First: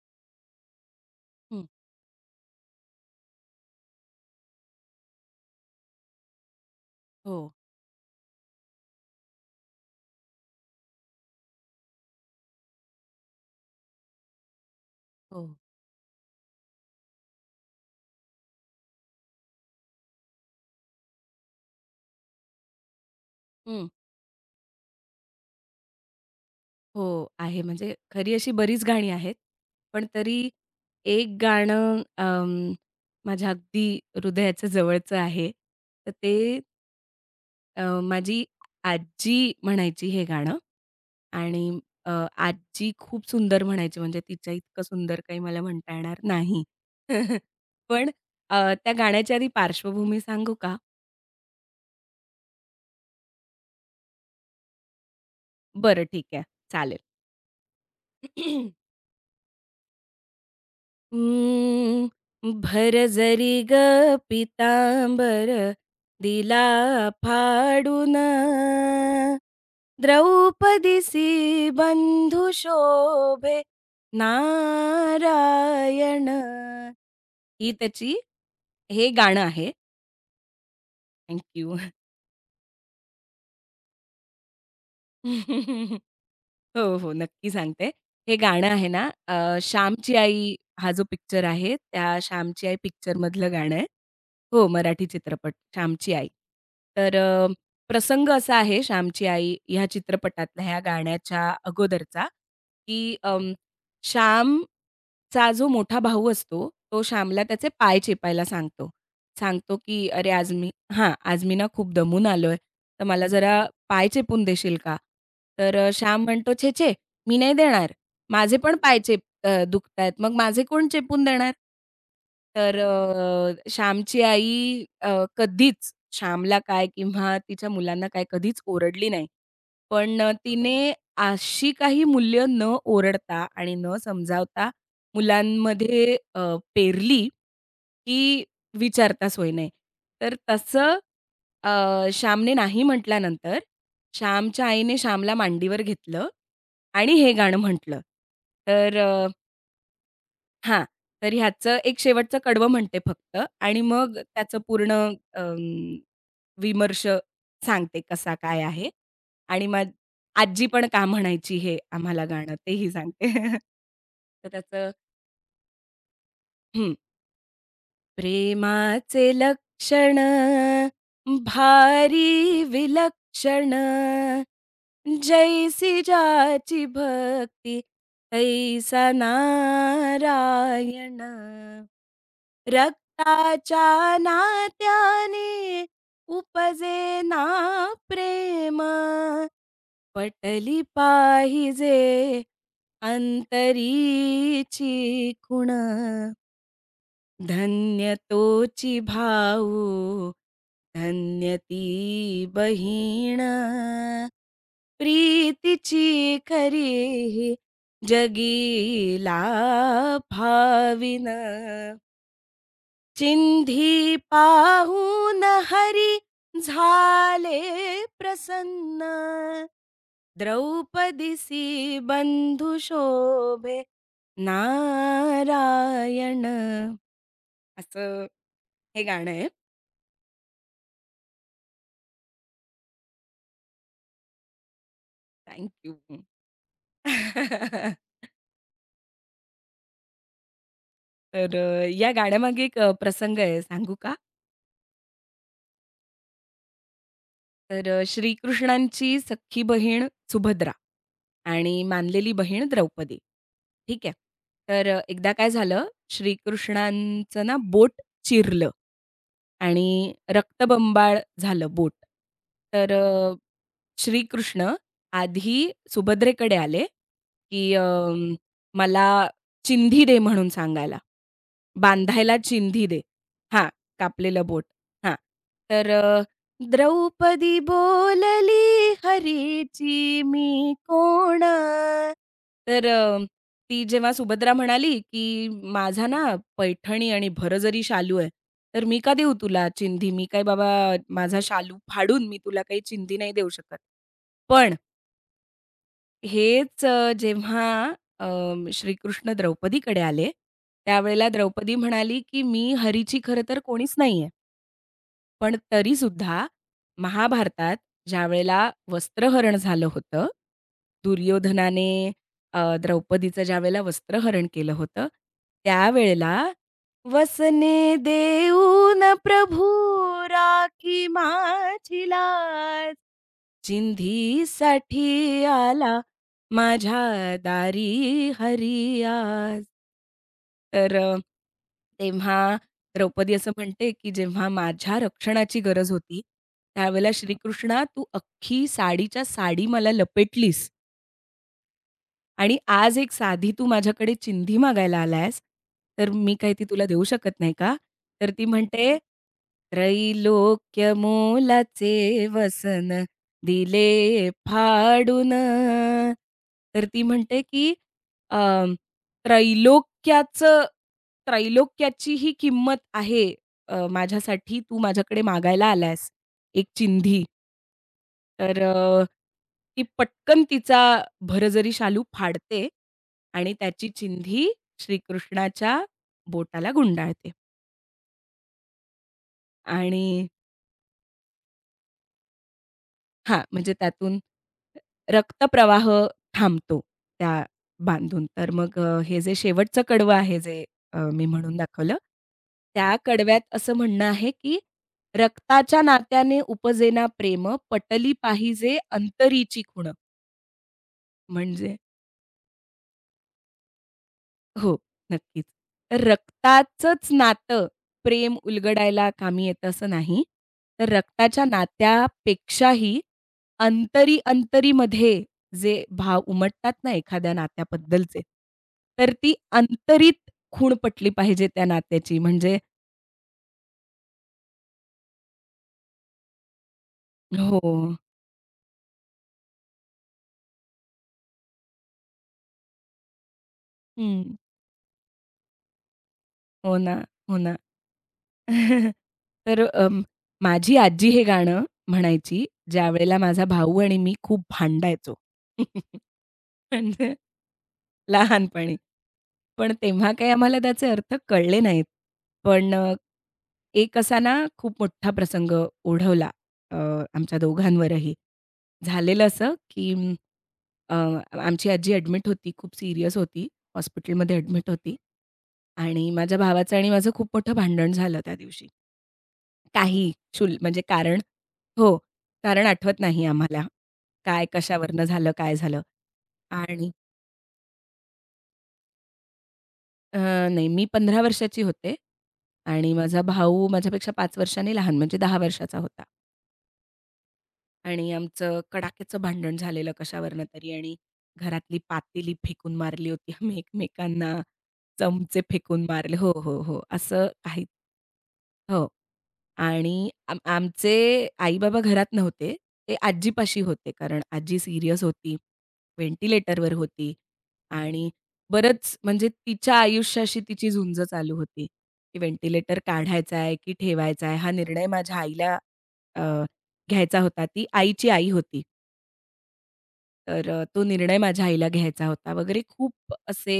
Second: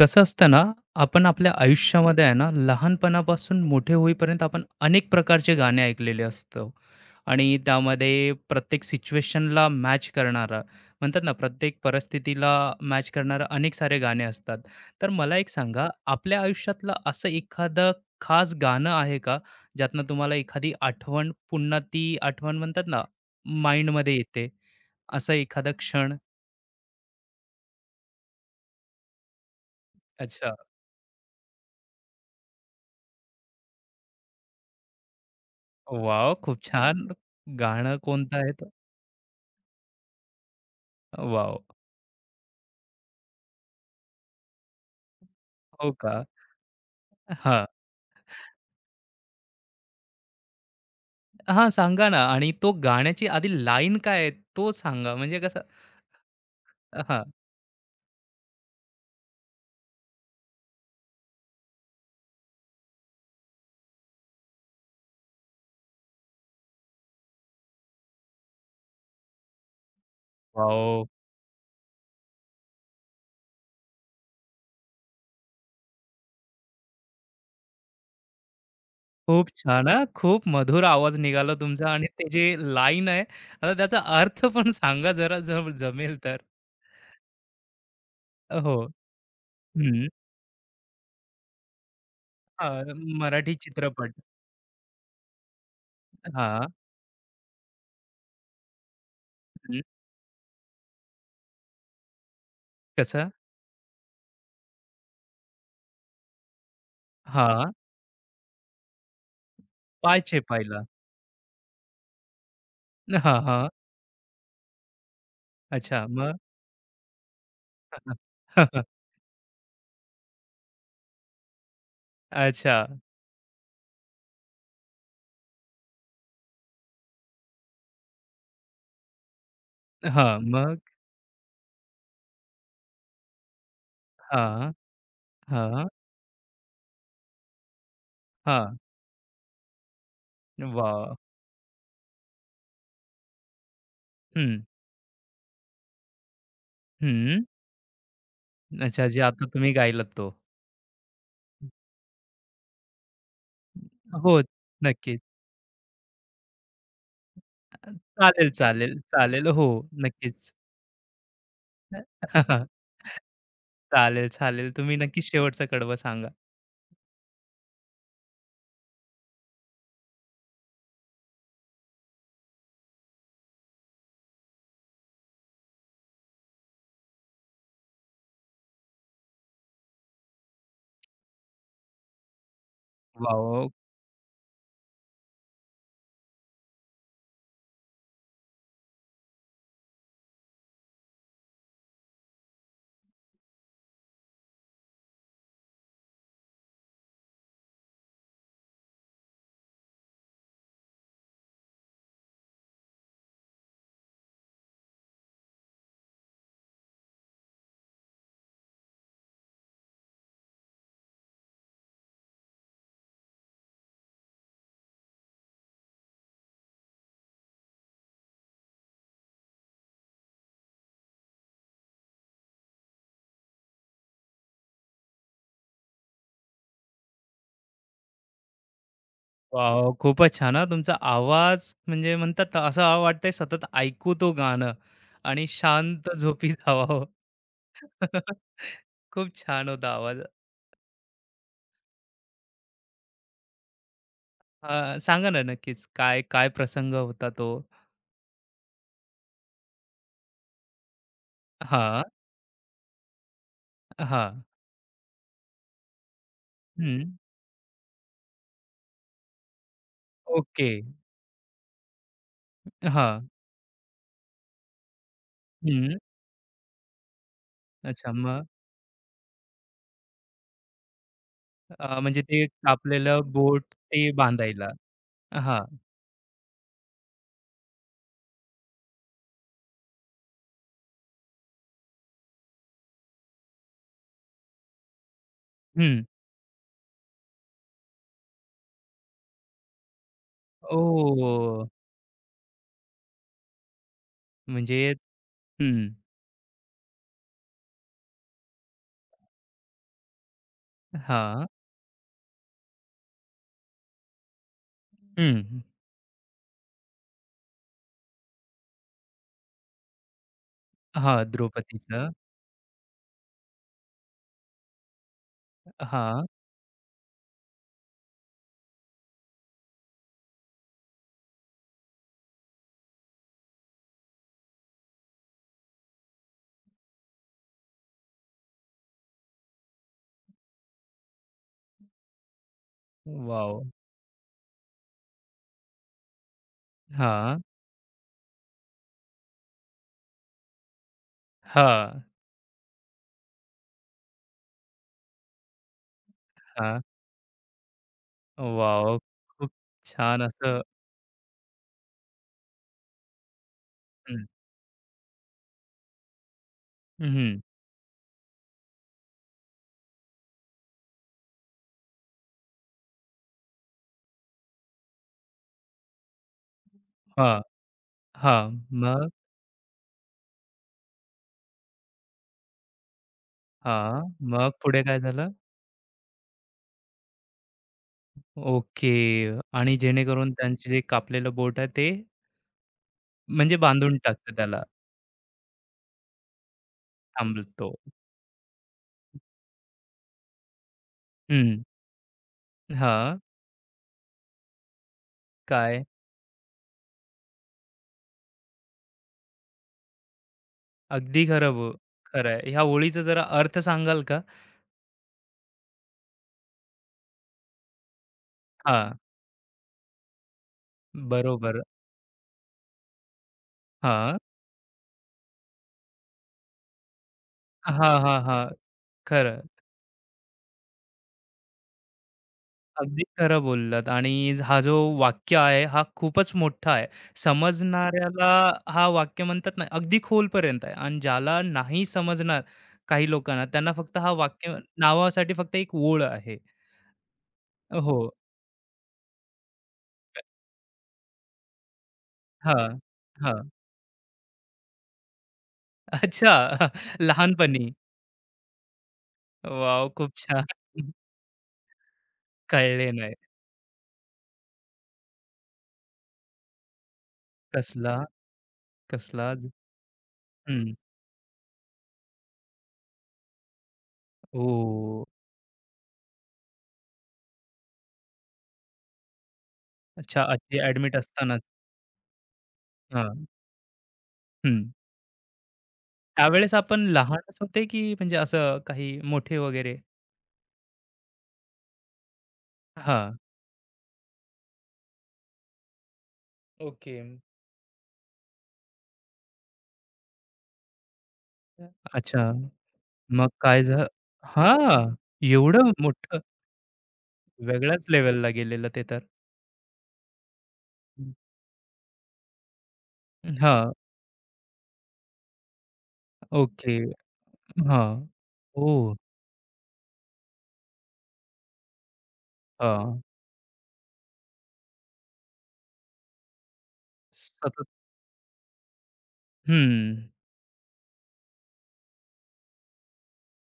कसं असतं ना, आपण आपल्या हं. आयुष्यामध्ये आहे ना, लहानपणापासून मोठे होईपर्यंत आपण अनेक प्रकारचे गाणे ऐकलेले असतो हो. आणि त्यामध्ये प्रत्येक सिच्युएशनला मॅच करणारा म्हणतात ना, प्रत्येक परिस्थितीला मॅच करणारे अनेक सारे गाणे असतात. तर मला एक हो. सांगा, आपल्या आयुष्यातलं असं एखादं खास गाणं आहे का, ज्यातनं तुम्हाला एखादी आठवण पुन्हा ती आठवण म्हणतात ना, हं. माइंडमध्ये येते, असा एखादा क्षण? हो, आहे. म्हणजे खरी अशी बरीच गाणी आहेत. पण तरी अच्छा, एक गाणं माझ्या अगदी हृदयाच्या जवळचं आहे. तर वॉव! खूप ते छान. गाणं कोणतं माझी आहे? आजी म्हणायची हे गाणं वॉव! आणि अ, आजी खूप सुंदर म्हणायची म्हणजे तिच्या इतकं सुंदर काही मला हो म्हणता येणार का? नाही. हां. पण त्या गाण्याची आधी पार्श्वभूमी सांगू का? हां, सांगा ना आणि तो गाण्याची आधी लाईन काय आहे तो सांगा म्हणजे कसं बरं ठीक आहे. चालेल. हां. हं, भर जरी ग पितांबर दिला फाडून, वॉव! द्रौपदीसी बंधू शोभे नारायण. ही त्याची हे गाणं खूप आहे. छान हां. खूप मधुर आवाज थँक निघाला तुमचा आणि ते जे लाईन आहे आता त्याचा अर्थ पण सांगा जरा जम जमेल तर? हो, हो. नक्की सांगते. हे गाणं हो. आहे ना, हं. "श्यामची आई" हा जो पिक्चर आहे, त्या "श्यामची आई" हां, पिक्चरमधलं मराठी गाणं आहे. चित्रपट. हो, मराठी चित्रपट श्यामची आई. हां. तर प्रसंग असा आहे श्यामची आई हं. ह्या चित्रपटातला, ह्या गाण्याच्या अगोदरचा, की कसं? श्यामचा जो मोठा भाऊ असतो, तो श्यामला त्याचे हां. पाय चेपायला सांगतो. सांगतो, की "अरे, पायचे आज मी पायला. हां, आज मी ना खूप दमून आलोय, तर मला हां, जरा हां. पाय चेपून देशील का?" तर अच्छा श्याम मग? म्हणतो, "छे, छे, मी नाही देणार. माझे पण पाय दुखतायत. मग माझे कोण चेपून देणार? अच्छा. तर श्यामची आई कधीच श्यामला काय किंवा तिच्या मुलांना काय कधीच ओरडली नाही. पण हां, मग? तिने अशी काही मूल्य न ओरडता आणि न हां, समजावता हां, मुलांमध्ये पेरली, की हां. विचारता सोय नाही. तर तसं वाह! अ, श्यामने नाही म्हटल्यानंतर हं. श्यामच्या आईने श्यामला मांडीवर घेतलं आणि हे हम्म. गाणं म्हटलं. तर अच्छा, जे आता तुम्ही गायलात तो. हां. तर ह्याचं एक शेवटचं कडवं म्हणते फक्त आणि मग हो, त्याचं पूर्ण नक्कीच. विमर्श सांगते कसा चालेल, काय आहे चालेल, चालेल. हो, आणि मग नक्कीच. आजी पण का म्हणायची हे आम्हाला गाणं तेही सांगते. चालेल, तर चालेल. त्याचं तुम्ही नक्कीच शेवटचा कडवं सांगा. हं. प्रेमाचे लक्षण भारी विलक्षण जैसी जाची भक्ती तैसा नारायण. वॉव! रक्ताच्या नात्याने उपजे ना प्रेम, पटली पाहिजे अंतरीची खुण. धन्य तोची भाऊ, धन्य ती बहीण, प्रीतीची खरी जगीला भाविन. चिंधी पाहून हरी झाले प्रसन्न द्रौपदीसी बंधू शोभे नारायण असं हे गाणं आहे. वॉव! खूपच छान हां. तुमचा आवाज म्हणजे म्हणतात ना, असं वाटतंय सतत ऐकू तो गाणं आणि शांत थँक झोपी जावावं. खूप छान होता आवाज. तर या गाण्यामागे एक प्रसंग आहे सांगू का? सांगा ना नक्कीच काय काय प्रसंग होता तो? तर श्रीकृष्णांची सख्खी बहीण सुभद्रा आणि हां, मानलेली बहीण द्रौपदी. ठीक आहे. हां. तर एकदा काय झालं, हं. श्रीकृष्णांचं ना बोट चिरलं आणि ओके. रक्तबंबाळ झालं बोट. तर हां. श्रीकृष्ण आधी सुभद्रेकडे आले, की अच्छा मग "मला चिंधी दे म्हणून सांगायला. म्हणजे बांधायला ते चिंधी दे." कापलेलं बोट हां, ते कापलेलं बोट. बांधायला. हां. हां. तर द्रौपदी बोलली हरीची मी कोण? तर ती जेव्हा सुभद्रा म्हणाली, की हं. "माझा ना पैठणी आणि भरजरी शालू आहे, तर मी का देऊ तुला चिंधी? मी काय बाबा माझा ओह! शालू फाडून मी तुला काही चिंधी नाही देऊ शकत." पण म्हणजे हं. हेच जेव्हा अ, श्रीकृष्ण द्रौपदीकडे आले, त्यावेळेला हां. द्रौपदी म्हणाली, की "मी हरीची खरं तर कोणीच नाहीये." हं. पण तरी सुद्धा महाभारतात ज्यावेळेला वस्त्रहरण झालं होतं, हां, दुर्योधनाने द्रौपदीचं. द्रौपदीचं ज्यावेळेला वस्त्रहरण केलं होतं, हां. त्यावेळेला "वसने देऊन प्रभू राखी माझी लाज, चिंधीसाठी आला माझ्या दारी हरी आज." तर तेव्हा द्रौपदी असं वॉव! म्हणते, की "जेव्हा माझ्या रक्षणाची गरज होती, त्यावेळेला हां. श्रीकृष्णा तू अख्खी साडीच्या साडी मला लपेटलीस." हां. आणि आज एक साधी तू माझ्याकडे चिंधी मागायला आलायस, तर मी काही ती हां. तुला देऊ शकत नाही का?" तर ती म्हणते, वॉव! खूप छान असं "त्रैलोक्य मोलाचे वसन हं. दिले फाडून." तर ती हं. म्हणते, की अ, "त्रैलोक्याचं त्रैलोक्याची ही किंमत आहे माझ्यासाठी तू माझ्याकडे मागायला आलायस, एक चिंधी." हां. तर हां. मग? ती पटकन तिचा भरजरी शालू फाडते आणि त्याची हां. चिंधी मग पुढे काय झालं? श्रीकृष्णाच्या बोटाला गुंडाळते ओके. आणि आणि जेणेकरून त्यांचे जे कापलेलं बोट आहे ते हां, म्हणजे म्हणजे बांधून त्यातून टाकतं त्याला, रक्तप्रवाह थांबतो त्या थांबतो. बांधून. तर मग हे जे शेवटचं कडवं आहे जे मी म्हणून हं. दाखवलं, त्या हां. कडव्यात असं म्हणणं आहे, की "रक्ताच्या काय? नात्याने उपजेना प्रेम, पटली पाहिजे अंतरीची खुण." अगदी खरं बो म्हणजे खरं आहे. ह्या ओळीचा जरा अर्थ सांगाल का? हो, नक्कीच. तर रक्ताचंच नातं प्रेम हां, उलगडायला कामी येतं असं नाही. तर रक्ताच्या बरोबर. नात्यापेक्षाही हां. अंतरी-अंतरीमध्ये जे भाव उमटतात ना एखाद्या हां, हां, नात्याबद्दलचे, हां. तर ती खरं. अंतरीत खूण पटली पाहिजे त्या नात्याची. म्हणजे अगदी खरं बोललात आणि हा जो वाक्य आहे, हा खूपच मोठा आहे. हो. समजणाऱ्याला हा वाक्य म्हणतात ना, अगदी खोलपर्यंत आहे आणि ज्याला नाही समजणार काही लोकांना, त्यांना फक्त हा हं. वाक्य नावासाठी फक्त एक ओळ आहे. हो ना, हो ना. हो. तर माझी आजी हे गाणं म्हणायची, हां, ज्यावेळेला माझा हां. भाऊ आणि मी खूप भांडायचो. अच्छा. म्हणजे लहानपणी. लहानपणी. पण वॉव! तेव्हा खूप काही छान. आम्हाला त्याचे अर्थ कळले नाहीत. पण कळले नाही. एक असा ना खूप मोठा प्रसंग ओढवला अ, आमच्या कसला दोघांवरही. झालेलं कसला आज? असं, की हं. अ, आमची आजी ॲडमिट होती. खूप सीरियस होती. हॉस्पिटलमध्ये ॲडमिट होती. ओह! आणि माझ्या भावाचं आणि माझं खूप मोठं भांडण झालं त्या दिवशी. काही अच्छा, शूल आजी म्हणजे ॲडमिट कारण असतानाच. हो. कारण आठवत हां. नाही आम्हाला. काय हं. कशावरनं झालं, काय झालं. त्यावेळेस आपण आणि लहानच होते, की म्हणजे असं काही मोठे वगैरे? अ, नाही मी 15 वर्षाची होते आणि हां. माझा भाऊ माझ्यापेक्षा 5 वर्षांनी लहान म्हणजे 10 वर्षाचा होता. ओके. आणि आमचं कडाक्याचं भांडण झालेलं कशावरनं तरी आणि घरातली अच्छा. पातेली फेकून मारली मग होती आम्ही काय झा एकमेकांना. हां. चमचे एवढं फेकून मारले. मोठं हो, हो, हो. असं काही वेगळ्याच लेव्हलला गेलेलं ते हो. तर. आणि आमचे आई-बाबा घरात नव्हते. ते आजीपाशी हां. होते. कारण आजी सीरियस होती. व्हेंटिलेटरवर ओके. होती हां. आणि ओह! बरंच म्हणजे तिच्या आयुष्याशी तिची झुंज चालू होती, की व्हेंटिलेटर हां. काढायचा आहे की ठेवायचा आहे? हा निर्णय माझ्या आईला घ्यायचा होता. ती सतत आईची आई होती. हं. तर तो निर्णय माझ्या आईला घ्यायचा होता वगैरे खूप असे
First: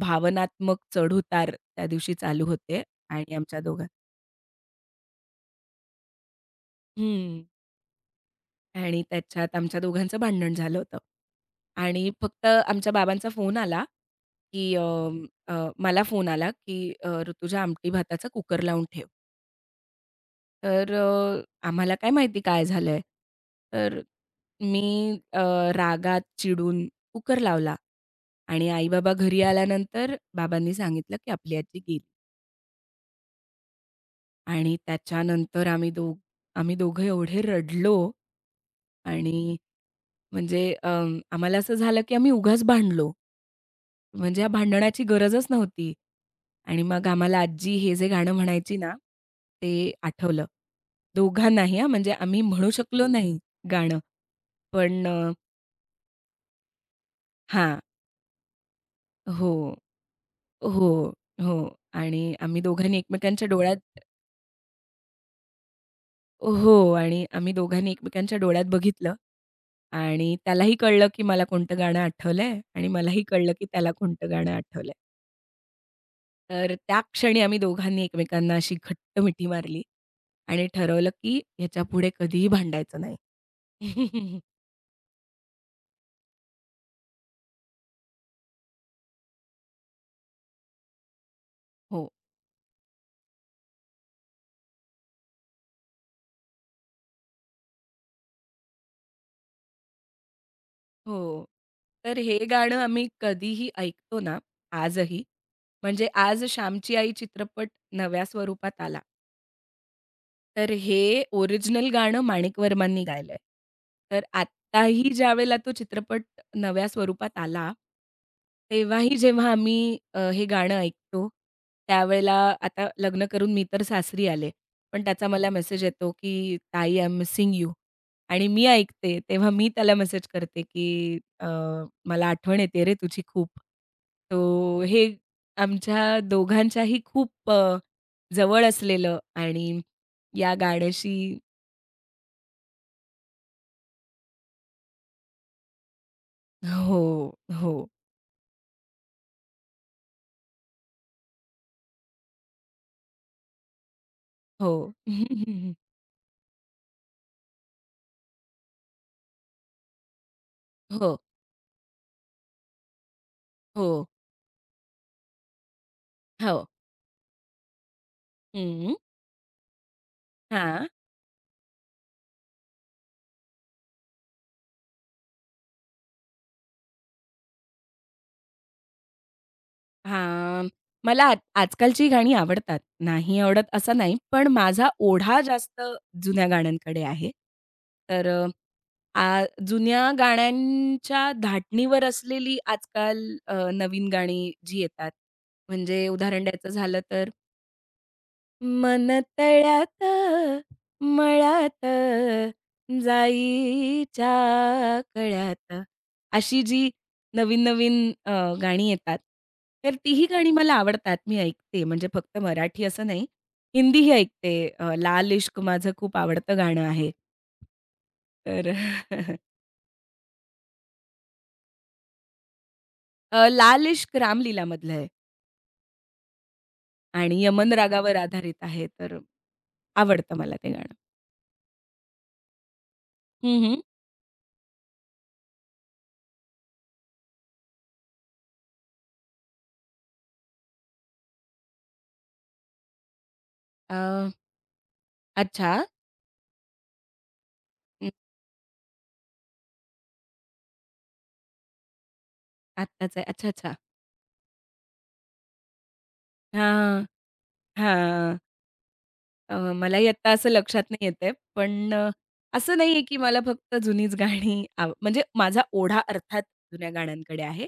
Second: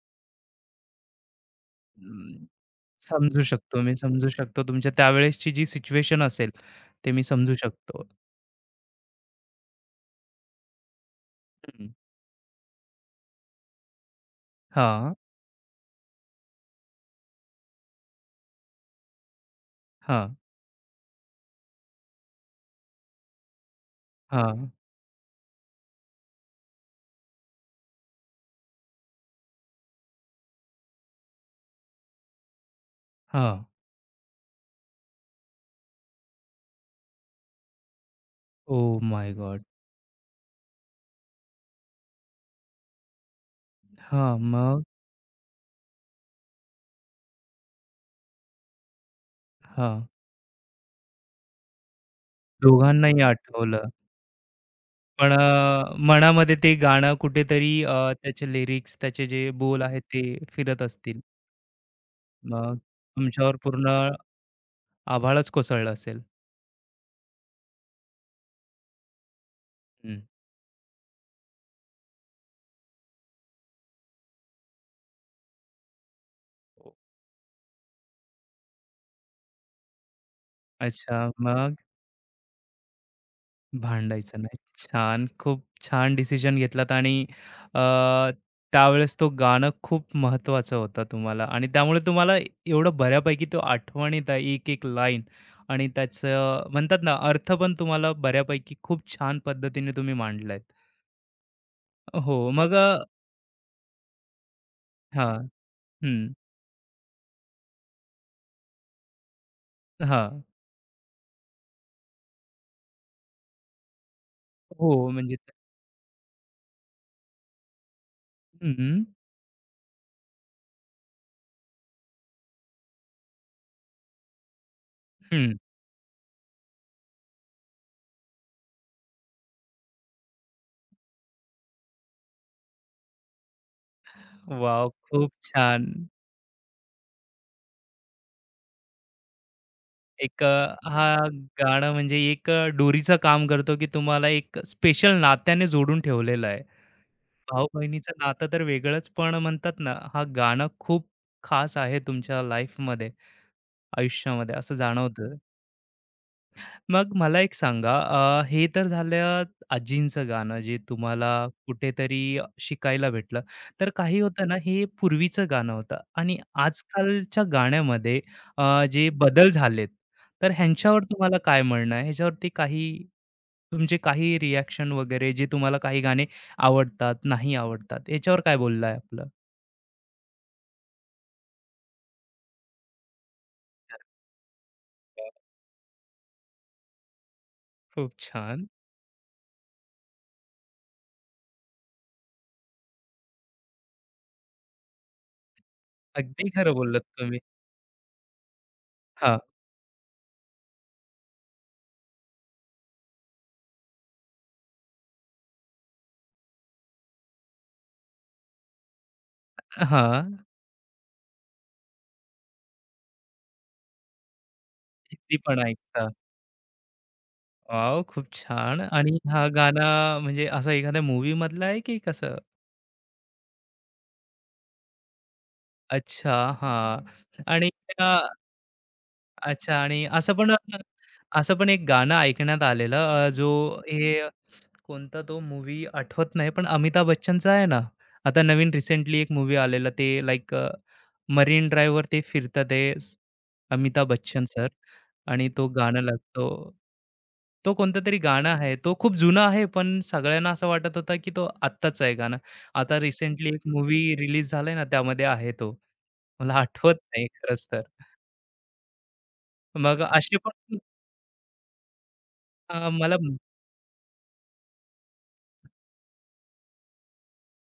भावनात्मक चढ त्या दिवशी हं. चालू होते आणि समजू आमच्या शकतो दोघां मी, समजू शकतो. तुमच्या त्यावेळेसची जी सिच्युएशन असेल, ते मी हं. समजू शकतो. आणि त्याच्यात आमच्या दोघांचं भांडण झालं होतं. हं. आणि फक्त आमच्या बाबांचा फोन आला, की अ, हां. अ, मला फोन आला, की "ऋतुजा आमटी भाताचा कुकर लावून ठेव." हां, तर आम्हाला काय माहिती काय झालंय? तर हां, मी रागात चिडून कुकर लावला आणि आई-बाबा घरी आल्यानंतर बाबांनी सांगितलं, की आपली आजी गेली हां. आणि त्याच्यानंतर आम्ही दोघं एवढे रडलो ओह माय आणि गॉड! म्हणजे आम्हाला असं झालं, की आम्ही उगाच भांडलो. हां, म्हणजे या मग? भांडणाची गरजच नव्हती आणि मग आम्हाला आजी हे जे गाणं म्हणायची ना, ते हां, आठवलं. दोघांनाही हां, म्हणजे आम्ही म्हणू शकलो दोघांनाही नाही आठवलं. गाणं. पण पण मनामध्ये ते गाणं कुठेतरी हां. त्याचे लिरिक्स, त्याचे जे हो, बोल आहेत ते फिरत हो, असतील. हो. आणि आम्ही मग दोघांनी एकमेकांच्या तुमच्यावर पूर्ण डोळ्यात आभाळच कोसळलं असेल. हो आणि आम्ही दोघांनी एकमेकांच्या डोळ्यात बघितलं हं. आणि त्यालाही कळलं, की मला कोणतं गाणं आठवलंय आणि मलाही कळलं, की त्याला कोणतं गाणं आठवलंय. तर त्या क्षणी आम्ही दोघांनी एकमेकांना अशी घट्ट मिठी मारली आणि ठरवलं, अच्छा, की मग? ह्याच्यापुढे कधीही भांडायचं नाही. भांडायचं नाही. छान, खूप छान डिसिजन घेतलात आणि अ, त्यावेळेस तो गाणं खूप महत्त्वाचं होतं तुम्हाला आणि त्यामुळे हो. तुम्हाला एवढं बऱ्यापैकी तो आठवण आहे एक-एक लाईन आणि त्याचं म्हणतात ना, अर्थ पण तुम्हाला बऱ्यापैकी खूप छान पद्धतीने तुम्ही मांडलायत. हो. तर हो, हे मग गाणं आम्ही कधीही ऐकतो ना, आजही, हां, म्हणजे हं, आज "श्यामची आई" चित्रपट नव्या स्वरूपात आला. हां. तर हे ओरिजिनल गाणं माणिक वर्मांनी गायलंय. तर हो, आत्ताही म्हणजे ज्यावेळेला तो चित्रपट नव्या स्वरूपात आला, हं, तेव्हाही जेव्हा आम्ही हे गाणं ऐकतो, त्यावेळेला आता लग्न करून मी तर सासरी आले. पण त्याचा मला हं. मेसेज येतो, की "ताई, आय एम मिसिंग यू." आणि मी ऐकते तेव्हा मी त्याला मेसेज करते, की "मला आठवण येते रे तुझी खूप." तो वाह! हे खूप छान. आमच्या दोघांच्याही खूप जवळ असलेलं आणि एक या अ, गाण्याशी हा गाणं म्हणजे एक दोरीचं काम करतो, की तुम्हाला एक स्पेशल नात्याने जोडून ठेवलेलं आहे. हो, हो, भाऊ-बहिणीचं नातं तर वेगळंच, पण म्हणतात ना, हा गाणं खूप खास आहे तुमच्या लाईफमध्ये, आयुष्यामध्ये असं हो. जाणवतं. मग मला एक सांगा हे तर झालं आजींचं गाणं जे हो, तुम्हाला कुठेतरी शिकायला भेटलं. तर हो, काही होतं ना हे पूर्वीचं गाणं होतं आणि हो. आजकालच्या गाण्यामध्ये हं. जे बदल झालेत, तर हां, ह्यांच्यावर तुम्हाला काय म्हणणं आहे? ह्याच्यावरती काही तुमचे काही रिएक्शन वगैरे जे तुम्हाला काही गाणे आवडतात, नाही आवडतात याच्यावर काय बोलणं आहे आपलं? हां. मला आ आजकालची गाणी आवडतात. नाही आवडत असं नाही, पण माझा ओढा जास्त जुन्या गाण्यांकडे आहे. खूप तर अ, छान. आ जुन्या गाण्यांच्या धाटणीवर असलेली आजकाल नवीन गाणी जी येतात, म्हणजे उदाहरण अगदी द्यायचं खरं झालं बोललात तुम्ही. मन हां, तळ्यात मळ्यात जाईच्या कळ्यात अशी जी नवीन नवीन अ, गाणी येतात, तर तीही हां. गाणी मला आवडतात. मी ऐकते म्हणजे फक्त मराठी असं नाही, हिंदीही ऐकते. लाल हिंदी पण इश्क माझं ऐकता. खूप आवडतं गाणं आहे. वॉव! खूप तर छान आणि हा गाणा म्हणजे असा एखाद्या मूव्ही मधला आहे की कसं? लाल इश्क रामलीलामधलं आहे अच्छा, हां. आणि आणि यमन त्या रागावर आधारित आहे. तर अच्छा आणि असं आवडतं पण मला ते गाणं. असं पण एक गाणं ऐकण्यात आलेलं अ, जो हं, हं. हे कोणता तो मूव्ही आठवत नाही, पण अमिताभ बच्चनचा आहे ना, आता नवीन रिसेंटली एक मूव्ही आलेला ते लाइक अ मरीन ड्राईव्हवर ते फिरतात ते स अमिताभ अ, बच्चन सर आणि तो अच्छा. गाणं लागतो. तो कोणतं तरी गाणं आहे. तो खूप जुना आहे, पण सगळ्यांना असं वाटत होतं, की तो आत्ताच आहे गाणं. आता आत्ताच आहे. रिसेंटली अच्छा, एक अच्छा. मूव्ही रिलीज झालाय ना, त्यामध्ये आहे तो. मला आठवत हां. नाही खरंच तर. हां. अ, मग मलाही आत्ता असे असं पण लक्षात नाही येतंय. पण असं अ, नाहीये मला की म- मला फक्त जुनीच गाणी आव म्हणजे माझा ओढा अर्थात जुन्या गाण्यांकडे आहे.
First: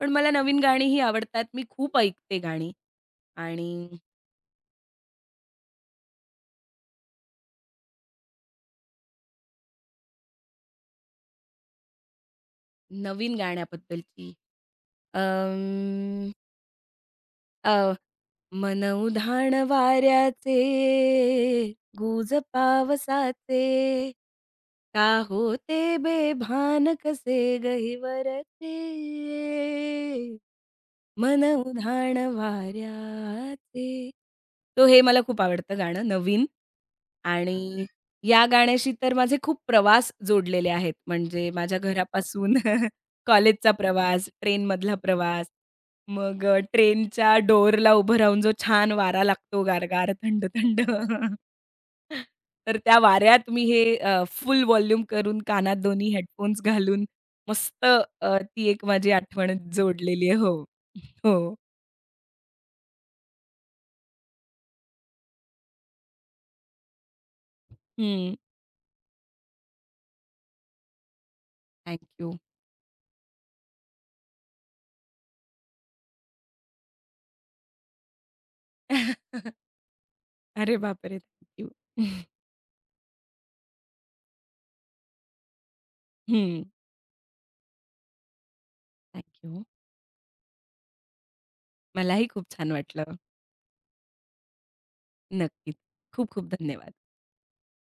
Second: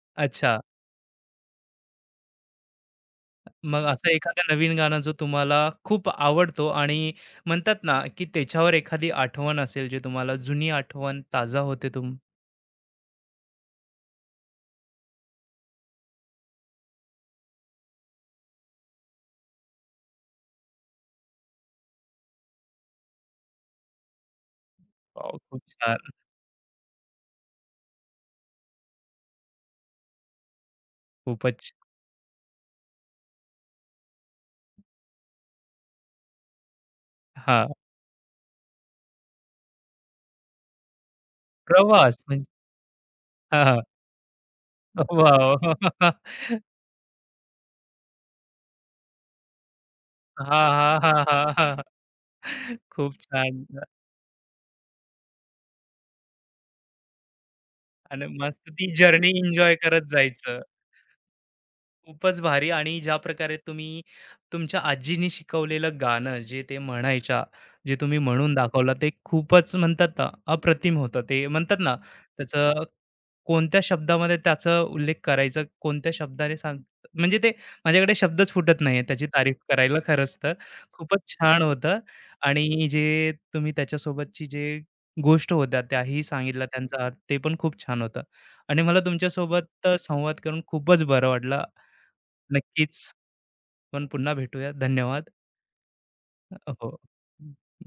पण मला नवीन अच्छा. गाणीही आवडतात. मी खूप ऐकते गाणी मग आणि असं एखादं नवीन गाणं जो तुम्हाला खूप आवडतो आणि म्हणतात ना, की त्याच्यावर एखादी आठवण असेल, जे तुम्हाला जुनी आठवण ताजा होते तुम नवीन गाण्याबद्दलची अं, अ मन उधाण वाऱ्याचे, गुज पावसाचे, का वॉव! खूप होते छान. बेभान कसे गहिवरचे. मन खूपच उधाण वाऱ्याचे. तो हे मला खूप आवडतं गाणं. नवीन हां, आणि या गाण्याशी तर माझे खूप प्रवास जोडलेले आहेत. म्हणजे माझ्या प्रवास म्हणजे घरापासून हां, कॉलेजचा हां. प्रवास, ट्रेनमधला प्रवास, वॉव! मग ट्रेनच्या डोअरला उभं राहून जो छान वारा लागतो गारगार, थंड, हां, थंड. हां, हां, हां, हां. तर त्या खूप वाऱ्यात छान मी हे फुल वॉल्यूम करून कानात दोन्ही हेडफोन्स घालून मस्त आणि ती मस्त एक ती माझी जर्नी आठवण एन्जॉय करत जोडलेली आहे. जायचं. हो, हो. खूपच भारी आणि ज्या प्रकारे तुम्ही तुमच्या आजीनी शिकवलेलं गाणं जे ते म्हणायच्या, जे तुम्ही हं. म्हणून दाखवलं ते खूपच म्हणतात ना, अप्रतिम होतं. ते म्हणतात ना, थँक त्याचं कोणत्या शब्दामध्ये त्याचा उल्लेख करायचा, कोणत्या शब्दाने सांग म्हणजे ते माझ्याकडे शब्दच फुटत नाहीये त्याची तारीफ करायला खरंच तर. अरे बापरे! खूपच थँक छान यू. होतं आणि जे तुम्ही त्याच्यासोबतची जे गोष्ट होत्या त्याही हं. सांगितल्या त्यांचा अर्थ ते पण खूप छान होतं आणि मला तुमच्यासोबत संवाद करून खूपच बरं वाटलं. मलाही खूप छान नक्कीच वाटलं. आपण पुन्हा भेटूया. धन्यवाद. नक्कीच. खूप खूप हो. धन्यवाद. बाय.